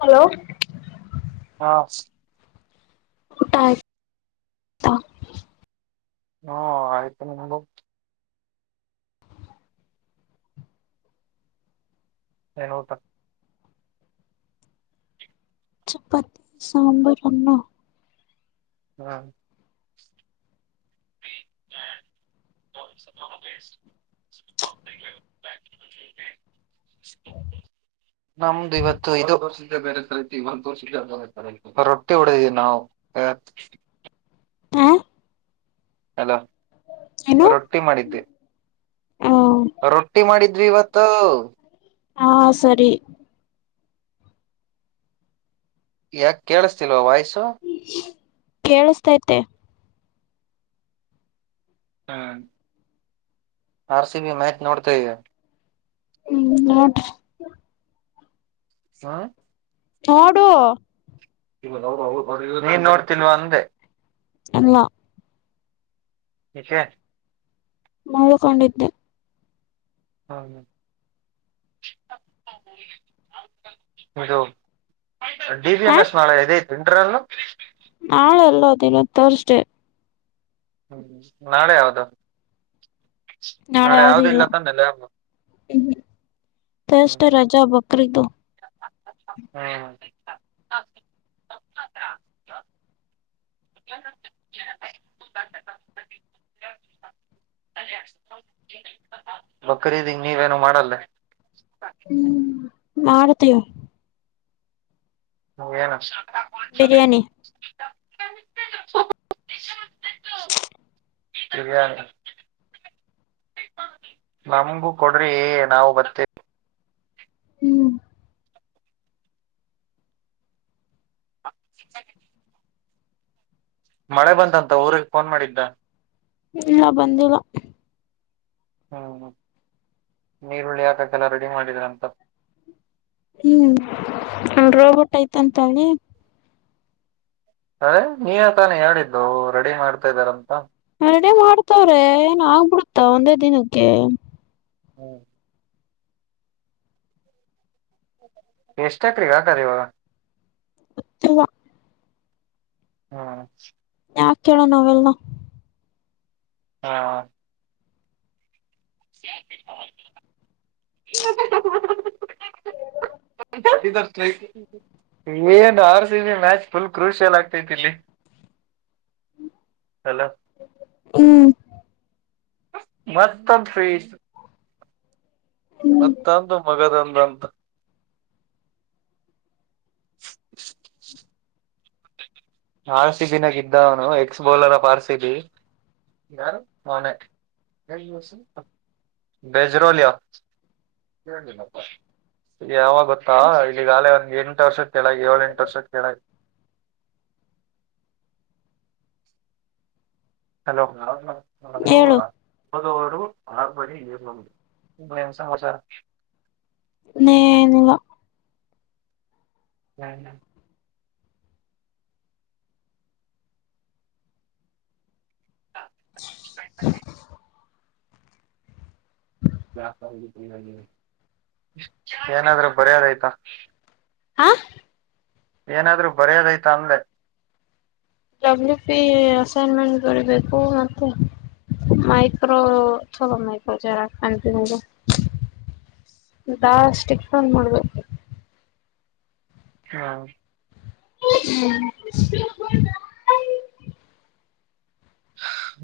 Hello ಹಾ ಊಟ ಆ ಯ್ತಾ ಹ್ಮ ಆಯ್ತು ನಿಮ್ದು ಹ ಹೌದ ಚಪ್ಪತಿ ಸಾಂಬರ್ ಅನ್ನ ಹಾ ಭ [unintelligible] ಬಾಕಿ [unintelligible] ನಮ್ದು ಇವತ್ತು [unintelligible] ಇದ ರೊಟ್ಟಿ ಹೊಡದೀವಿ ನಾವು ಹ ಹ ಹಲೋ ಏನು ರೊಟ್ಟಿ ಮಾಡಿದ್ದೆ. ಹ ರೊಟ್ಟಿ ಮಾಡಿದ್ವಿ ಇವತ್ತು ಹಾ ಸರಿ ಯಾಕ ಕೇಳಿಸ್ತಿಲ್ವಾ ವಾಯ್ಸು ಕೇಳಿಸತೈತೆ ಹ್ಞ ಆರ್ ಸಿ ಬಿ ಮ್ಯಾಚ್ ನೋಡ್ತವೆ. ಹ್ಮ್ ನೋಡ ರೀ ಹ ನೋಡು [unintelligible] ನೀನ್ ನೋಡ್ತಿಲ್ವಾ ಅಂದೆ ಎಲ್ಲ ಕ್ಷ ಮಲ್ಕೊಂಡಿದ್ದೆ ಹಾಂ ಹಾಂ ಹದು ಡಿ ವಿ ಎಂ ಹ ಎಸ್ ನಳ ಎದೈತು ಇಂಟ್ರಲ್ಲ ನಾಳೆ ಅಲ್ಲ ಅದಿಲ್ಲ ತೋರಿಸೆ ಹ್ಮ್ ನಾಳೆ ಯಾವದು ನಾಳೆ ಯಾವ್ದ ಇಲ್ಲ ತನ್ನಲ್ಲ ಅಮ್ಮ ಸಷ್ಟ್ಠ ರಜಾ ಬಕ್ರೀದ್ದ ಹ್ಮ ಹಾ [inaudible] ಬಕರದಿ ನೀವೇನು ಮಾಡಲ್ಲ ಹ್ಮ್ ಮಾಡತೀವಿ ಹ ಏನು ಬಿರಿಯಾನಿ [inaudible] ಸರಿ [inaudible] ನಮಗೂ ಕೊಡ್ರಿ ನಾವು ಬತ್ತೇವಿ ಹ್ಮ್ ಮಳೆ ಬಂತಂತ ಊ್ರಗ್ ಫೋನ್ ಮಾಡಿದ್ದ ಇಲ್ಲ ಬಂದಿಲ್ಲ ಹ್ಮ್ ನೀರುಳ್ಳಿ ಹಾಕಲ್ಲ ರೆಡಿ ಮಾಡಿದ್ರ ಅಂತ ಹ್ಮ್ ರೋಬೋಟ್ ಐ್ತಂತ ಹೇಳಿ ಅದೇ ನೀವ ತಾನೇ ಹೇಳಿದ್ದು ರೆಡಿ ಮಾಡ್ತಾ ಇದಾರಂತ ರೆಡಿ ಮಾಡ್ತವ್ರೆ ಏನ್ ಆಗ್ಬಿಡುತ್ತಾ ಒಂದೇ ದಿನಕ್ಕೆ ಹ್ಞ ನೀ ಎಷ್ಟಕ್ರಿಗೆ ಹಾಕ್ರರಿವ ಇಲ್ಲ ಹಾಂ ಯಾ ಕೇಳೋ ನವೆೆಲ್ನ ಹಾ [unintelligible] ಇದರ್ ಐ ಏನ್ R C B match full crucial ಆಗ್ತೈತಿಲ್ಲಿ ಅಲ್ಲ ಹ್ಮ್ ಮತ್ತೊ [inaudible] ಹ್ಮ್ ಮತ್ತಂದು ಮಗದಂದಂತ [unintelligible] ಆರಸಿಬಿ ನಾಗ ಇದ್ದ ಅವನು ಎಕ್ಸ್ ಬೌಲರ್ ಅಪ್ ಆರಸಿಬಿ ಯಾರು ಮಾನಟ್ ಯ ಬಜರುಲ್ಲಿ ಈಗ ಯಾವಾಗ ಗೊತ್ತಾ ಇಲ್ಲಿಗಾಲೇ ಒಂದ್ ಎಂಟು ವರ್ಷದ ಕೆಳಗ ಏಳ ಎಂಟು ವರ್ಷದ ಕೆಳ ಹಲೋಗ ಹೇಳು ಮದರು ಆರ್ಪಡಿ ಇದು ಸಮಾರ ನೇನಿಲ್ಲ ಹಾ ಹಾ ಹ್ಮ [inaudible] ಏನಾದ್ರೂ ಬರೆದ ಐತ ಹಾ ಏನಾದ್ರು ಬರ್ಯದೈತಾ ಅಂದೆ ಡಬ್ಲಪಿ ಅಸೈನ್ಮೆಂಟ್ ಬರಬೇಕು ಮತ್ತೆ ಮೈಕ್ರೋ ಚ ಮೈಕ್ರೋ ಚರಂತ ದಾಸಕ್ನ್ ಮಾಡಬೇಕ ಹಾ ಹ್ಮ್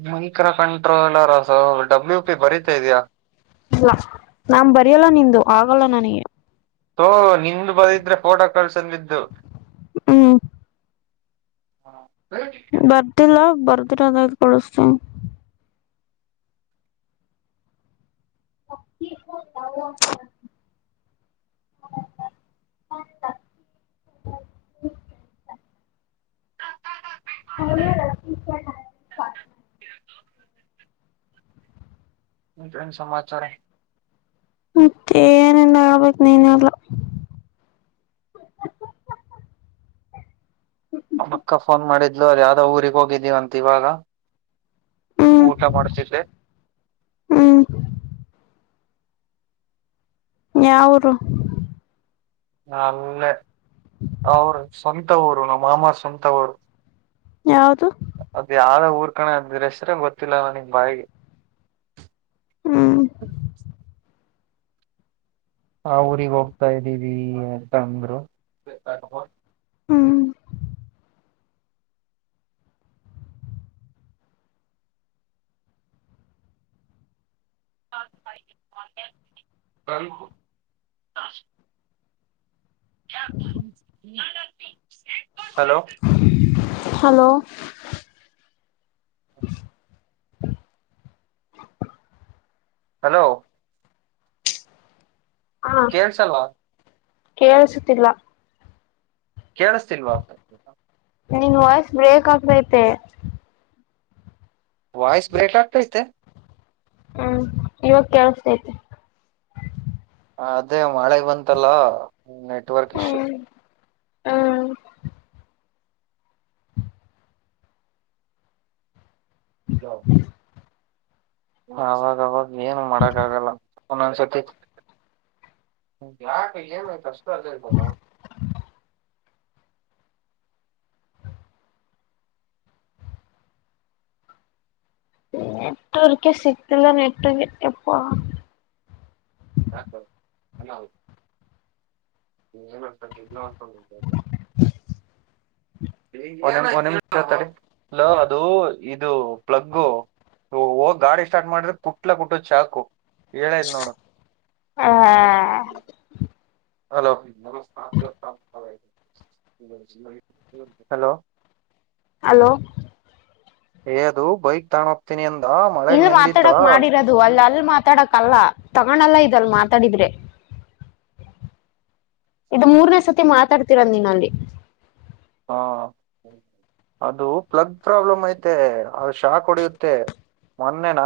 ಮಂಕ್ರಾ ಕಂಟ್ರೋಲರ್ಸ ಡಬ್ಲ್ಯಪಿ ಬರೀತಾ ಇದ್ಯಾ ಇಲ್ಲ ನಾ ಬರಿಯಲ್ಲ ನಿಂದು ಆಗಲ್ಲ ನನಗೆ ಥೂ ನಿನ್ನ ನಂಬರ್ ಇದ್ರೆ ಫೋಟೋ ಕಳುಹಿಸು ಅಂದಿದ್ದು ಹ್ಮ್ ಹ ಹೇಳ ಬರ್ದಿಲ್ಲ ಬರ್ದಿರದೈ ಕಳಿಸತೀನ ಹ ಹೌ ರ [unintelligible] [unintelligible] ಮತ್ತೆನ್ ಸಮಾಚಾರ ಮತ್ತೆ ಏನಿಲ್ಲ ಹೇಳ್ಬೇಕು ನೀನೆ ಎಲ್ಲ ಹ ಅಕ್ಕ ಫೋನ್ ಮಾಡಿದ್ಲು ಅದ ಯಾವ್ದೋ ಊರಿಗೆ ಹೋಗಿದ್ದೀವಂತ ಇವಾಗ ಹ್ಮ್ ಊಟ ಮಾಡ್ತಿದ್ದೆ ಹ್ಮ್ ಯಾವೂರೂ ಅಲ್ಲೇ ಅವರು ಸ್ವಂತ ಊರು ನಮ್ಮ ಮಾಮ ಸ್ವಂತ ಊರು ಯಾವುದು. ಅದ್ ಯಾವ್ದ ಊರ್ ಕಣೆ ಅ ಆದಿದ್ರೆ ಹೆಸ್ರ ಗೊತ್ತಿಲ್ಲ ನಿಮ್ ಬಾಯಿಗೆ. ಹ್ಮ್. ಆ ಊರಿಗೆ ಹೋಗ್ತಾ ಇದೀವಿ ಅಂತ ಅಂದ್ರು ಹ್ಮ್. ಅತ್ು. [unintelligible] ಹಲೋ. ಹಲೋ. ಹಲೋ. ಹಾ ಕೇಳ್ಸಲ್ವಾ ಕೇಳಸುತ್ತಿಲ್ಲ. ಕೇಳಿಸ್ತಿಲ್ವಾ. ನಿನ್ ವಾಯ್ಸ್ ಬ್ರೇಕ್ ಆಗ್ತತೆ. ವ್ಸ್ ಬ್ರೇಕ ಆಗತ ಇತೆ. ಹ್ಮ್ ಇವಾಗ ಕೇಳಸ್ತತಿ. ಅದೇ ಮಳೆ ಬಂತಲ್ಲ ನೆಟ್ವರ್ಕ್ ಇಶ್ಯೂ ಹ್ಮ ಹ ಅವಾಗವಾಗ ಏನು ಮಾಡಕ್ ಆಗಲ್ಲ ಒಂದೊಂದ್ಸತಿ ಯಾಕ ಏನ್ ಆಯ್ತು ಅಷ್ಟ ಅಜ್ರೆಂಟ್ ಹೋದ್ನ ಅವ ಹ ನೆಟ್ ವರ್ಕ ಸಿಗ್ತಿಲ್ಲ ನೆಟ್ಟಗೆ ಎಪ್ಪ ಸಾಕ ಎಲ್ಲ ಹೌದು. ನೀ ಇ ಒರ್. [unintelligible] ಒ ನಿಮಿಷತ್ತಾರೆ ಅಲ್ಲ ಅದು ಇದು ಪ್ಲಗ್ಗು. ಹೋಗಿ ಗಾಡಿ ಸ್ಟಾರ್ಟ್ ಮಾಡ್ರೆುಟ್ಲ ಕುಟ್ಟದ್ ಚಾಕು. ಹೇಳತ ನೋಡ. ಆ ಹಲೋಮ ಹಲೋ. ಹಲೋ. ಹಏ ಅದು ಬೈಕ್ ತಗಾಣ ಹೋಗ್ತೀನಿ ಅಂದ ಮಳಗ್ ನೆಂದಿತ್ತಾ. ದು ಅಲ್ಲಿ ಅಲ್ಲಿ ಮಾತಾಡಕ್ಲ್ಲ ತಗೊಂಡಲ್ಲ ಇದ ಅಲ್ ಮಾತಾಡಿದ್ರೆ. ಇದು ಮೂರ್ನೇ ಸತಿ ಮಾತಾಡ್ತೀರ ನೀನ್ ಅಲ್ಲಿ. ಹಾ ಅದು ಪ್ಲಗ್ ಪ್ರಾಬ್ಲಮ್ ಐತೆ ಅದು ಶಾಕ್ ಹೊಡಿಯುತ್ತೆ ಮೊನ್ನೆನ.